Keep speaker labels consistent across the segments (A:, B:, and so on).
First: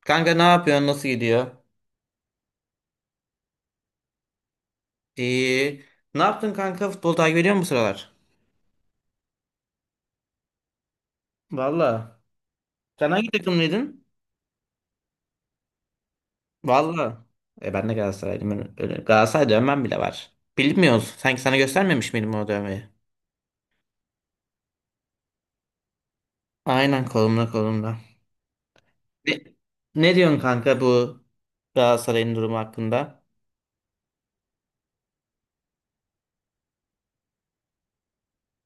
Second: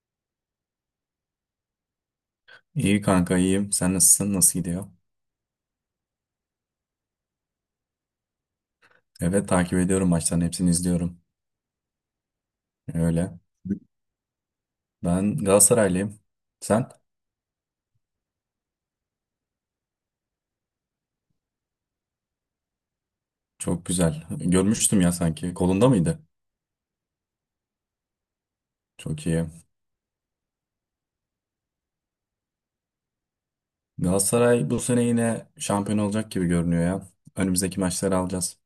A: Kanka ne yapıyorsun? Nasıl gidiyor?
B: İyi kanka iyiyim. Sen nasılsın? Nasıl gidiyor?
A: İyi. Ne yaptın kanka? Futbol takip ediyor musun bu sıralar?
B: Evet takip ediyorum, maçların hepsini izliyorum.
A: Valla. Sen hangi
B: Öyle.
A: takımlıydın?
B: Ben Galatasaraylıyım. Sen?
A: Valla. E, ben de Galatasaraylıyım. Ben öyle, Galatasaray dövmem bile var. Bilmiyoruz. Sanki sana göstermemiş miydim o dövmeyi?
B: Çok güzel. Görmüştüm ya sanki. Kolunda mıydı?
A: Aynen, kolumda kolumda.
B: Çok
A: Ne,
B: iyi.
A: ne diyorsun kanka bu Galatasaray'ın durumu hakkında?
B: Galatasaray bu sene yine şampiyon olacak gibi görünüyor ya. Önümüzdeki maçları alacağız.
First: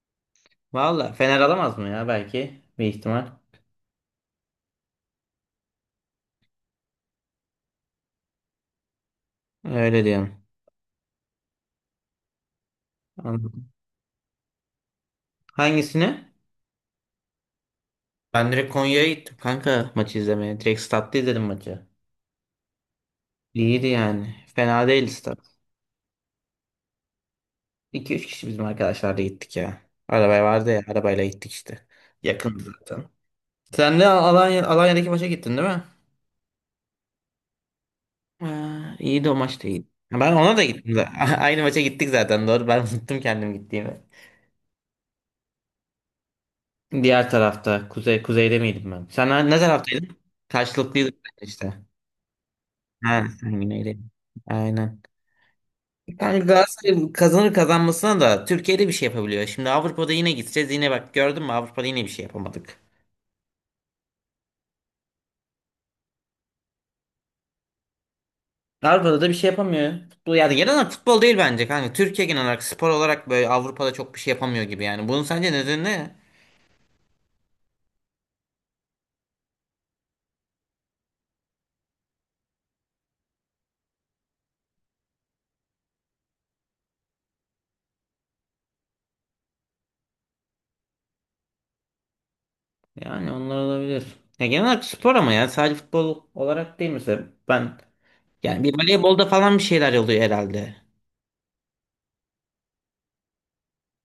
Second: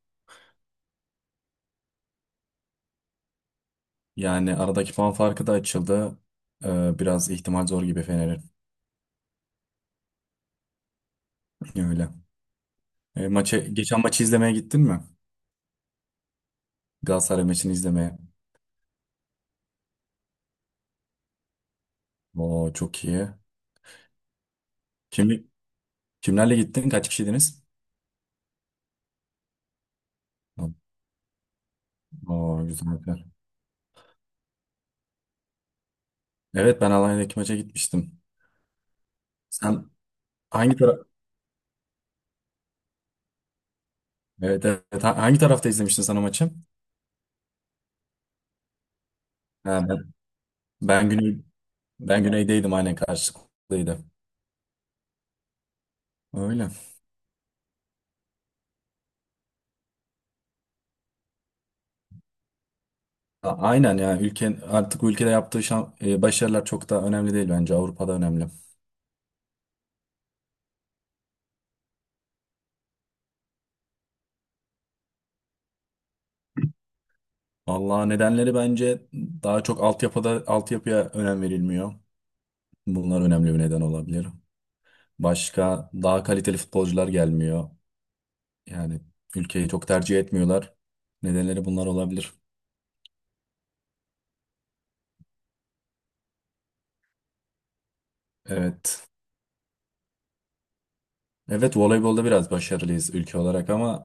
A: Valla Fener alamaz mı ya, belki? Bir ihtimal.
B: Yani aradaki puan farkı da açıldı. Biraz ihtimal zor gibi Fener'in.
A: Öyle diyorum.
B: Öyle.
A: Anladım.
B: Geçen maçı izlemeye gittin mi?
A: Hangisini?
B: Galatasaray maçını izlemeye.
A: Ben direkt Konya'ya gittim kanka, maçı izlemeye. Direkt statta izledim maçı.
B: Oo, çok iyi.
A: İyiydi yani. Fena değiliz tabii.
B: Kim, Kimlerle gittin? Kaç kişiydiniz?
A: iki üç kişi bizim arkadaşlarla gittik ya. Arabaya vardı ya. Arabayla gittik işte.
B: Oo,
A: Yakındı
B: güzel,
A: zaten.
B: güzel.
A: Sen de Alanya'daki maça gittin değil mi?
B: Evet, ben Alanya'daki maça gitmiştim.
A: Ha, iyiydi, o maç da
B: Sen
A: iyiydi. Ben ona da
B: hangi
A: gittim
B: taraf?
A: de. Aynı maça gittik zaten, doğru. Ben unuttum kendim gittiğimi.
B: Evet, evet. Hangi tarafta izlemiştin sen o maçı?
A: Diğer tarafta. Kuzeyde miydim ben? Sen ne
B: Ha, ben,
A: taraftaydın?
B: ben
A: Karşılıklıydık
B: güney
A: işte.
B: ben güneydeydim, aynen,
A: Ha, sen
B: karşılıklıydı.
A: güneydeydin. Aynen. Yani
B: Öyle.
A: Galatasaray kazanır kazanmasına da, Türkiye'de bir şey yapabiliyor. Şimdi Avrupa'da yine gideceğiz. Yine bak, gördün mü, Avrupa'da yine bir şey yapamadık.
B: Aynen, yani ülke, artık bu ülkede yaptığı başarılar çok da önemli değil, bence Avrupa'da önemli.
A: Avrupa'da da bir şey yapamıyor ya. Futbol yani, genel olarak futbol değil bence kanka. Türkiye genel olarak spor olarak böyle Avrupa'da çok bir şey yapamıyor gibi yani. Bunun sence nedeni ne?
B: Vallahi nedenleri, bence daha çok altyapıya önem verilmiyor. Bunlar önemli bir neden olabilir. Başka daha kaliteli futbolcular gelmiyor. Yani ülkeyi çok tercih etmiyorlar. Nedenleri bunlar olabilir.
A: Yani onlar olabilir. Ya genel olarak spor, ama ya sadece futbol olarak değil mesela. Ben yani bir
B: Evet.
A: voleybolda falan bir şeyler oluyor herhalde.
B: Evet, voleybolda biraz başarılıyız ülke olarak, ama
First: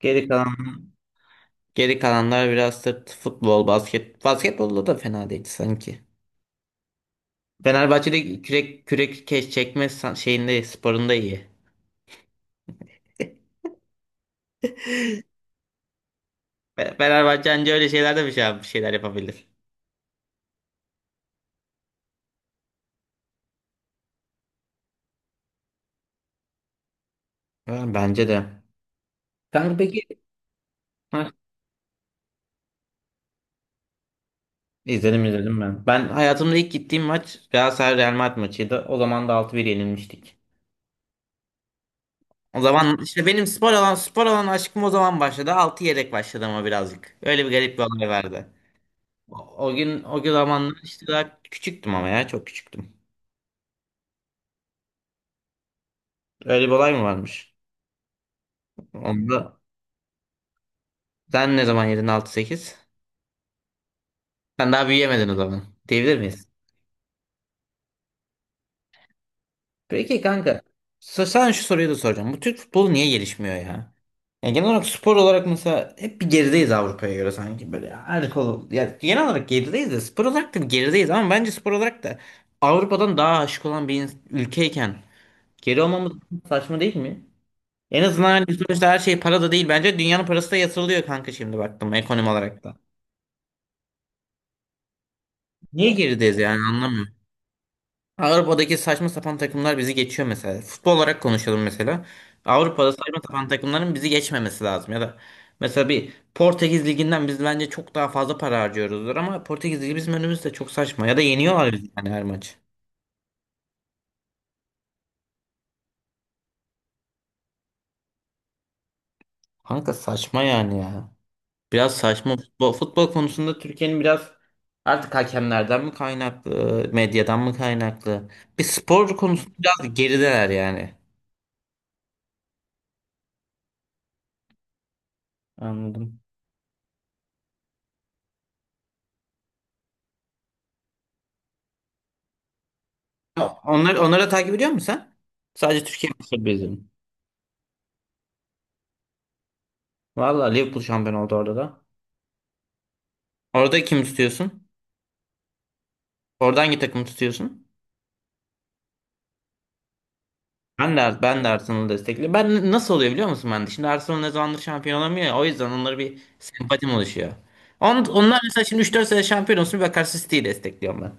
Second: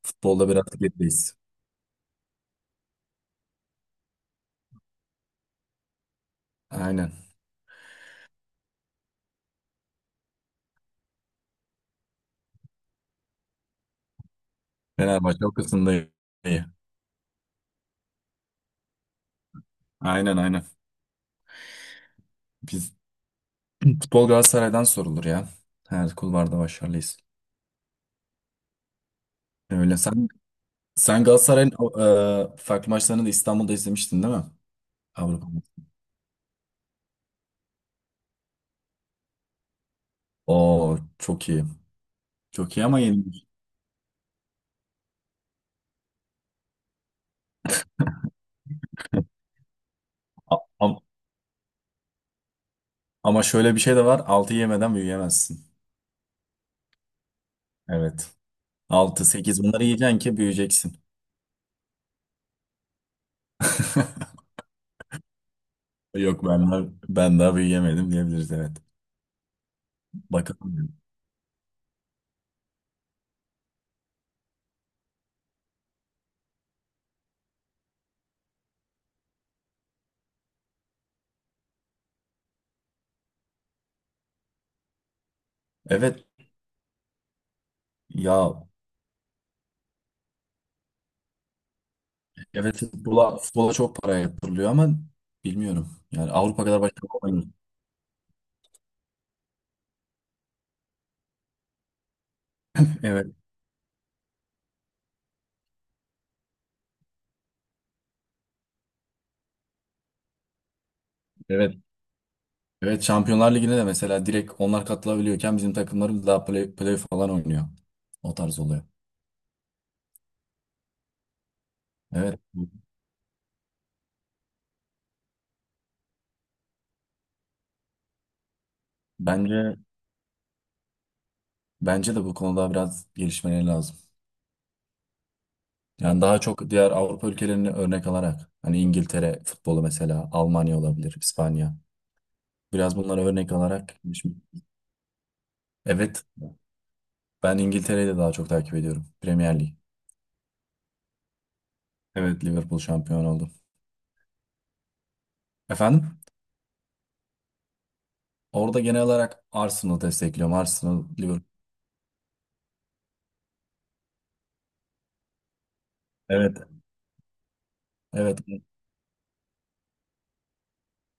A: Geri
B: futbolda biraz
A: kalan
B: gerideyiz.
A: geri kalanlar biraz da futbol, basket. Basketbolda da fena değil sanki.
B: Aynen.
A: Fenerbahçe'de kürek kürek, keş çekme san- şeyinde sporunda iyi.
B: Fenerbahçe o kısımda iyi.
A: Fenerbahçe anca öyle şeylerde bir şeyler yapabilir.
B: Aynen, aynen. Biz futbol Galatasaray'dan sorulur ya. Her kulvarda başarılıyız.
A: Yani bence de. Kanka
B: Öyle.
A: peki.
B: Sen
A: Heh,
B: Galatasaray'ın farklı maçlarını da İstanbul'da izlemiştin değil mi?
A: izledim
B: Avrupa.
A: izledim ben. Ben hayatımda ilk gittiğim maç Galatasaray Real Madrid maçıydı. O zaman da 6-1 yenilmiştik.
B: Oo, çok iyi.
A: O
B: Çok iyi,
A: zaman
B: ama
A: işte
B: yenilmiş.
A: benim spor alan aşkım o zaman başladı. 6 yedek başladı ama birazcık. Öyle bir garip bir olay vardı. O, o
B: A-
A: zamanlar
B: am-
A: işte daha küçüktüm, ama ya çok küçüktüm.
B: Ama şöyle bir şey de var: 6 yemeden büyüyemezsin.
A: Öyle bir olay mı varmış?
B: Evet. Altı,
A: Onda
B: sekiz, bunları yiyeceksin ki büyüyeceksin.
A: sen ne zaman yedin altı sekiz? Sen daha büyüyemedin o zaman, diyebilir
B: Yok
A: miyiz?
B: ben daha, ben daha büyüyemedim diyebiliriz, evet.
A: Peki kanka.
B: Bakalım.
A: Sana şu soruyu da soracağım. Bu Türk futbolu niye gelişmiyor ya? Yani genel olarak spor olarak mesela, hep bir gerideyiz Avrupa'ya göre, sanki böyle her konu. Yani genel olarak gerideyiz de, spor olarak da bir gerideyiz, ama bence spor olarak da Avrupa'dan daha aşık olan bir ülkeyken geri olmamız
B: Evet
A: saçma değil mi? En azından
B: ya,
A: hani sonuçta her şey para da değil. Bence dünyanın parası da yatırılıyor kanka, şimdi baktım ekonomi olarak
B: evet,
A: da.
B: futbola çok para yatırılıyor ama
A: Niye
B: bilmiyorum. Yani
A: gerideyiz yani,
B: Avrupa kadar
A: anlamıyorum.
B: başarılı olamıyoruz.
A: Avrupa'daki saçma sapan takımlar bizi geçiyor mesela. Futbol olarak konuşalım mesela. Avrupa'da saçma
B: Evet,
A: sapan takımların bizi geçmemesi lazım. Ya da mesela bir Portekiz Ligi'nden biz bence çok daha fazla para harcıyoruzdur, ama Portekiz Ligi bizim önümüzde, çok saçma. Ya da yeniyorlar
B: evet.
A: bizi yani, her maç.
B: Evet, Şampiyonlar Ligi'ne de mesela direkt onlar katılabiliyorken, bizim takımlarımız daha play falan oynuyor. O tarz oluyor.
A: Kanka saçma yani ya. Biraz saçma
B: Evet,
A: futbol. Futbol konusunda Türkiye'nin biraz, artık hakemlerden mi kaynaklı, medyadan mı kaynaklı? Bir spor konusunda
B: bence
A: biraz gerideler yani.
B: bence de bu konuda biraz gelişmeleri lazım.
A: Anladım.
B: Yani daha çok diğer Avrupa ülkelerini örnek alarak, hani İngiltere futbolu, mesela Almanya olabilir, İspanya. Biraz bunları örnek alarak.
A: Onları da takip ediyor musun sen? Sadece Türkiye
B: Evet,
A: maçları beziyorum.
B: ben İngiltere'yi de daha çok takip ediyorum. Premier Lig.
A: Valla Liverpool şampiyon oldu orada da.
B: Evet, Liverpool şampiyon oldu.
A: Orada kim tutuyorsun?
B: Efendim?
A: Orada hangi takımı tutuyorsun?
B: Orada genel olarak Arsenal destekliyorum.
A: Ben
B: Arsenal,
A: de,
B: Liverpool.
A: ben de Arsenal'ı destekliyorum. Ben nasıl oluyor biliyor musun ben de? Şimdi Arsenal ne zamandır şampiyon olamıyor ya. O yüzden onlara bir
B: Evet.
A: sempatim oluşuyor. On,
B: Evet.
A: onlar mesela, şimdi 3-4 sene şampiyon olsun, bir bakarsın City'yi destekliyorum ben.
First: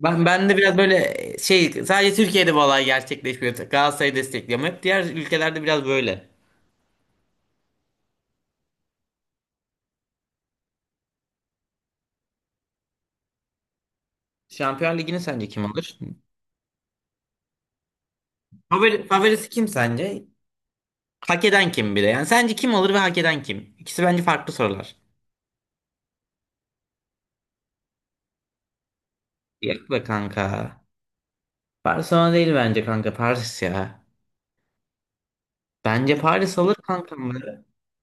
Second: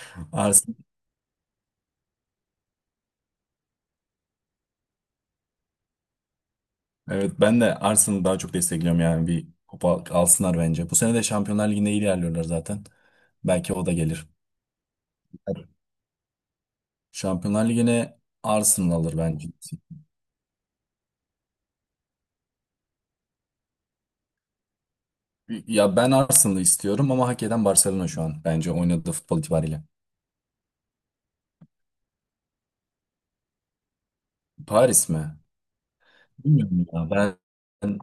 A: Ben, ben de biraz
B: Arsenal.
A: böyle şey, sadece Türkiye'de bu olay gerçekleşmiyor. Galatasaray'ı destekliyorum. Hep diğer ülkelerde biraz böyle.
B: Evet, ben de Arsenal'ı daha çok destekliyorum, yani bir kupa alsınlar bence. Bu sene de Şampiyonlar Ligi'nde iyi ilerliyorlar zaten. Belki o da gelir.
A: Şampiyon Ligi'ni sence kim alır?
B: Şampiyonlar Ligi'ne Arsenal
A: Favori,
B: alır
A: favorisi
B: bence.
A: kim sence? Hak eden kim bir de? Yani sence kim alır ve hak eden kim? İkisi bence farklı sorular.
B: Ya ben Arsenal'ı istiyorum, ama hak eden Barcelona şu an, bence oynadığı futbol
A: Yok
B: itibariyle.
A: be kanka. Barcelona değil bence kanka. Paris ya.
B: Paris mi?
A: Bence Paris alır
B: Bilmiyorum ya.
A: kanka.
B: Ben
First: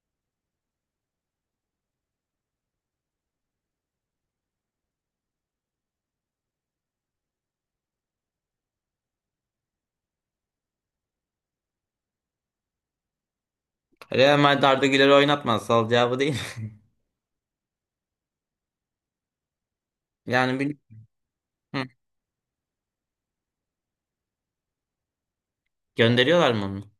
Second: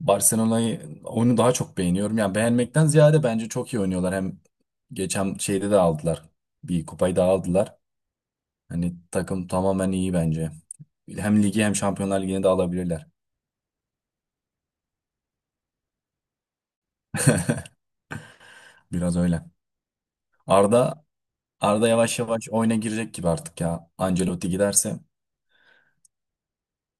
B: Barcelona'yı, oyunu daha çok beğeniyorum. Yani beğenmekten ziyade bence çok iyi oynuyorlar. Hem geçen şeyde de aldılar. Bir kupayı da aldılar. Hani takım tamamen iyi bence. Hem ligi hem Şampiyonlar Ligi'ni de alabilirler.
A: Real Madrid Arda Güler'i oynatmaz. Sal cevabı değil.
B: Biraz öyle.
A: Yani bil-
B: Arda
A: Hı.
B: Arda yavaş yavaş oyuna girecek gibi artık ya. Ancelotti giderse
A: Gönderiyorlar mı onu?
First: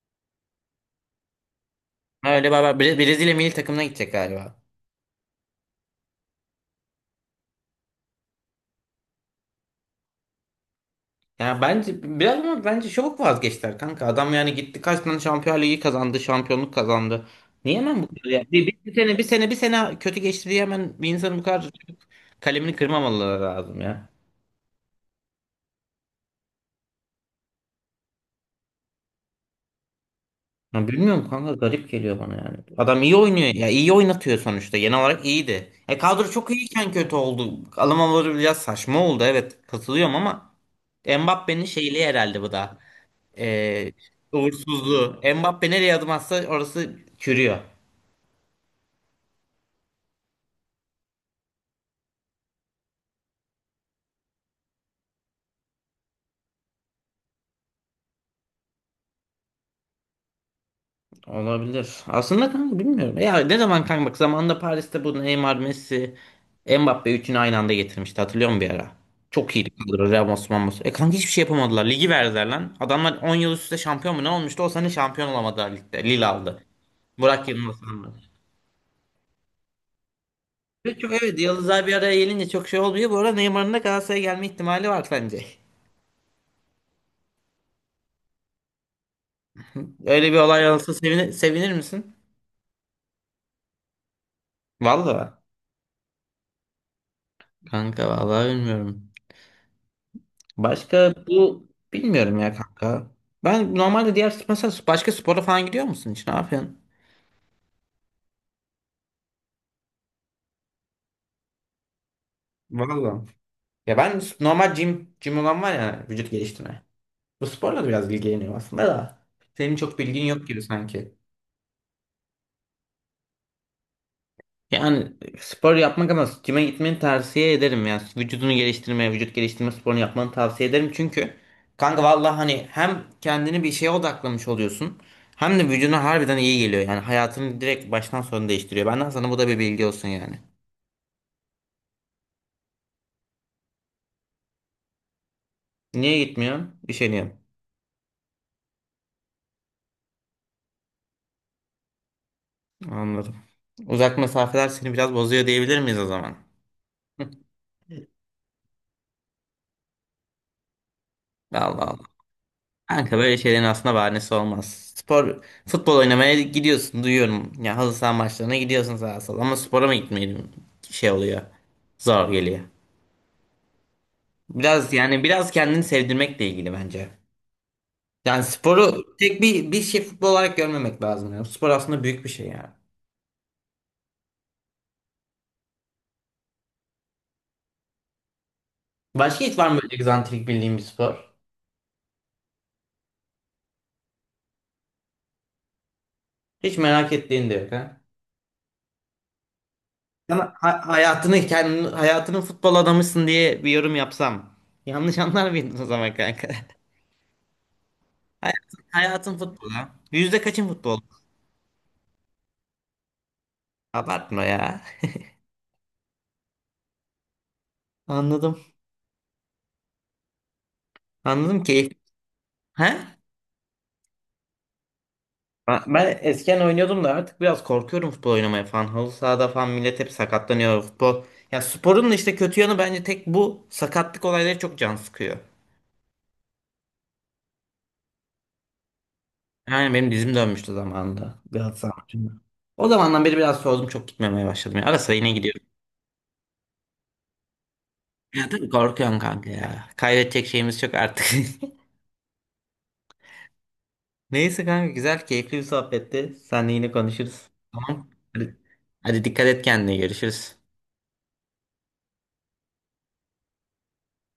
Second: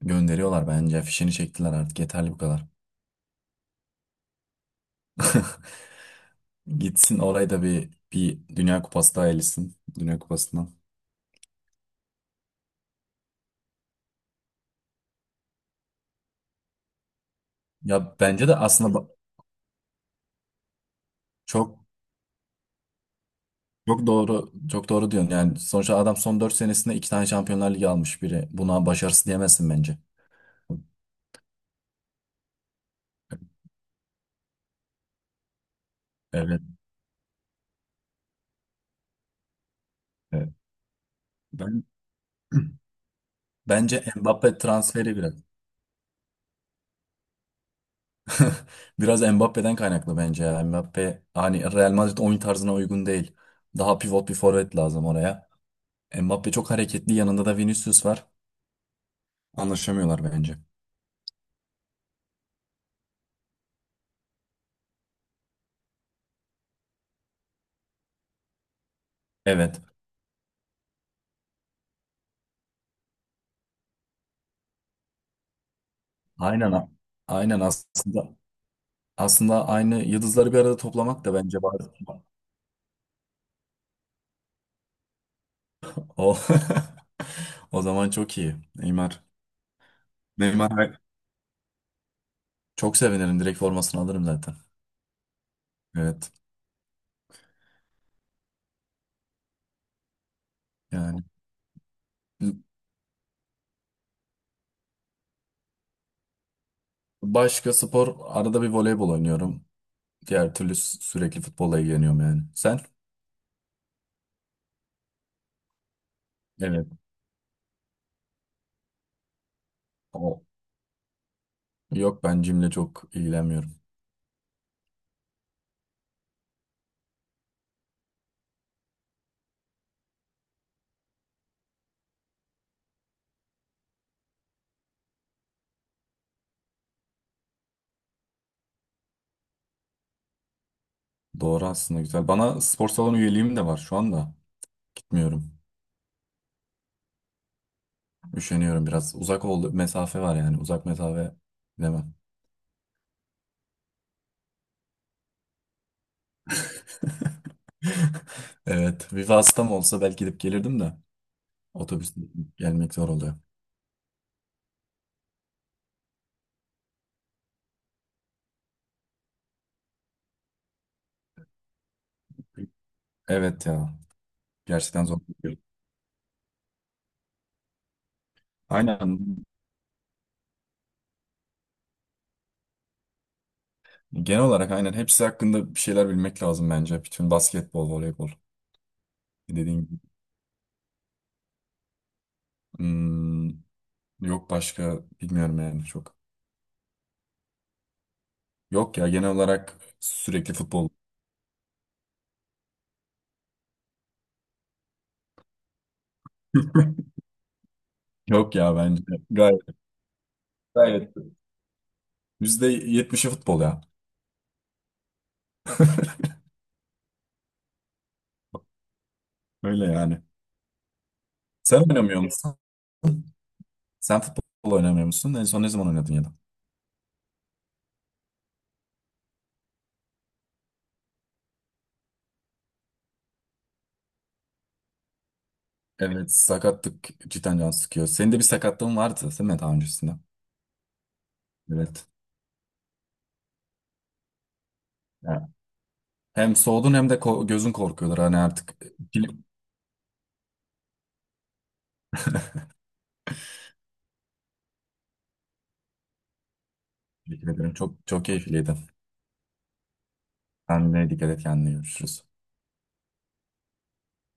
B: gönderiyorlar bence. Fişini çektiler, artık
A: Ha,
B: yeterli bu
A: öyle
B: kadar.
A: baba. Brezilya milli takımına gidecek galiba.
B: Gitsin, orayı da bir bir Dünya Kupası daha elitsin. Dünya Kupası'ndan.
A: Yani bence biraz, ama bence çabuk vazgeçtiler kanka. Adam yani gitti, kaç tane Şampiyonlar Ligi kazandı, şampiyonluk kazandı. Niye hemen bu
B: Ya
A: kadar ya?
B: bence de
A: Bir, bir, bir
B: aslında ba-
A: sene bir sene bir sene kötü geçti diye hemen bir insanın bu kadar
B: çok
A: çabuk kalemini kırmamaları lazım
B: Çok
A: ya.
B: doğru, çok doğru diyorsun. Yani sonuçta adam son 4 senesinde 2 tane Şampiyonlar Ligi almış biri. Buna başarısı diyemezsin bence.
A: Ya bilmiyorum kanka, garip geliyor bana yani. Adam iyi oynuyor ya, iyi oynatıyor, sonuçta genel olarak iyiydi. E, kadro çok
B: Evet,
A: iyiyken kötü oldu. Alımları biraz saçma oldu, evet katılıyorum,
B: evet.
A: ama Mbappé'nin
B: Ben
A: şeyliği herhalde bu da. E,
B: bence Mbappe transferi
A: Uğursuzluğu.
B: biraz.
A: Mbappé nereye adım atsa orası çürüyor.
B: Biraz Mbappe'den kaynaklı bence ya. Mbappe hani Real Madrid oyun tarzına uygun değil. Daha pivot bir forvet lazım oraya. Mbappe çok hareketli. Yanında da Vinicius var. Anlaşamıyorlar bence.
A: Olabilir. Aslında kanka bilmiyorum. Ya ne zaman kanka bak, zamanında Paris'te bu Neymar, Messi, Mbappe üçünü aynı anda getirmişti. Hatırlıyor musun bir ara? Çok iyiydi
B: Evet.
A: kadro. Ramos, Ramos. E kanka, hiçbir şey yapamadılar. Ligi verdiler lan. Adamlar 10 yıl üst üste şampiyon mu ne olmuştu? O sene şampiyon olamadılar ligde. Lille aldı.
B: Aynen.
A: Burak
B: Aynen
A: Yılmaz aldı.
B: aslında. Aslında aynı yıldızları bir arada
A: Ve çok,
B: toplamak da
A: evet,
B: bence
A: yıldızlar
B: bazı.
A: bir araya gelince çok şey olmuyor. Bu arada Neymar'ın da Galatasaray'a gelme ihtimali var sence.
B: O. O zaman çok iyi. Neymar.
A: Öyle bir olay
B: Neymar,
A: olsa
B: evet.
A: sevinir misin?
B: Çok sevinirim. Direkt formasını alırım zaten.
A: Vallahi
B: Evet.
A: kanka, vallahi bilmiyorum. Başka
B: Yani
A: bu, bilmiyorum ya kanka. Ben normalde, diğer mesela, başka spora falan gidiyor musun hiç? Ne yapıyorsun?
B: başka spor, arada bir voleybol oynuyorum. Diğer türlü sürekli futbolla ilgileniyorum yani. Sen?
A: Valla. Ya ben normal gym olan var ya, vücut geliştirme.
B: Evet.
A: Bu sporla da biraz ilgileniyorum aslında da. Senin çok bilgin
B: O.
A: yok gibi sanki.
B: Yok, ben jimle çok ilgilenmiyorum.
A: Yani spor yapmak, ama cime gitmeni tavsiye ederim yani, vücudunu geliştirmeye, vücut geliştirme sporunu yapmanı tavsiye ederim çünkü kanka vallahi, hani hem kendini bir şeye odaklamış oluyorsun, hem de vücuduna harbiden iyi geliyor, yani hayatını direkt baştan sona değiştiriyor. Benden sana bu da bir bilgi olsun yani.
B: Doğru aslında, güzel. Bana spor salonu üyeliğim de var şu anda. Gitmiyorum.
A: Niye gitmiyorsun? Üşeniyorum.
B: Üşeniyorum biraz. Uzak oldu. Mesafe var yani. Uzak mesafe demem.
A: Anladım. Uzak mesafeler seni biraz bozuyor diyebilir miyiz o zaman?
B: Evet. Viva hastam olsa belki gidip gelirdim de.
A: Allah Allah.
B: Otobüsle gelmek zor
A: Kanka
B: oluyor.
A: böyle şeylerin aslında bahanesi olmaz. Spor, futbol oynamaya gidiyorsun, duyuyorum. Ya halı saha maçlarına gidiyorsun sağa sola, ama spora mı gitmeyelim, şey oluyor. Zor geliyor.
B: Evet ya.
A: Biraz
B: Gerçekten zor.
A: yani biraz kendini sevdirmekle ilgili bence. Yani sporu
B: Aynen.
A: tek bir şey, futbol olarak görmemek lazım ya. Spor aslında büyük bir şey yani.
B: Genel olarak aynen. Hepsi hakkında bir şeyler bilmek lazım bence. Bütün basketbol, voleybol.
A: Başka hiç var mı
B: Dediğin
A: böyle
B: gibi.
A: egzantrik bildiğin bir spor?
B: Hmm, Yok, başka bilmiyorum yani çok.
A: Hiç merak ettiğin de yok ha?
B: Yok ya, genel olarak sürekli
A: Sana
B: futbol.
A: hayatının futbol adamısın diye bir yorum yapsam yanlış anlar mıydın o zaman kanka?
B: Yok ya,
A: Hayatın,
B: bence.
A: hayatın futbolu,
B: Gayet.
A: ha. Yüzde kaçın futbol?
B: Gayet. %70'i futbol ya.
A: Abartma ya. Anladım.
B: Öyle yani.
A: Anladım
B: Sen
A: ki.
B: oynamıyor musun?
A: He?
B: Sen futbol oynamıyor musun? En son ne
A: Ben
B: zaman oynadın
A: ben
B: ya da?
A: eskiden oynuyordum da, artık biraz korkuyorum futbol oynamaya falan. Halı sahada falan millet hep sakatlanıyor, futbol. Ya sporun da işte kötü yanı bence tek, bu sakatlık olayları çok can sıkıyor.
B: Evet, sakatlık cidden can sıkıyor. Senin de bir sakatlığın vardı değil mi daha
A: Yani benim
B: öncesinde?
A: dizim dönmüştü zamanında. Galatasaray
B: Evet.
A: maçında. O zamandan beri biraz soğudum, çok gitmemeye başladım. Ya. Ara sıra yine gidiyorum.
B: Hem soğudun hem de gözün korkuyorlar. Hani
A: Ya tabii
B: artık
A: korkuyorum
B: film.
A: kanka ya. Kaybedecek şeyimiz çok artık. Neyse kanka, güzel keyifli bir sohbetti. Seninle yine konuşuruz.
B: Teşekkür ederim. Çok
A: Tamam.
B: çok
A: Hadi,
B: keyifliydi.
A: hadi dikkat et kendine, görüşürüz.
B: Sen de dikkat et kendine, görüşürüz.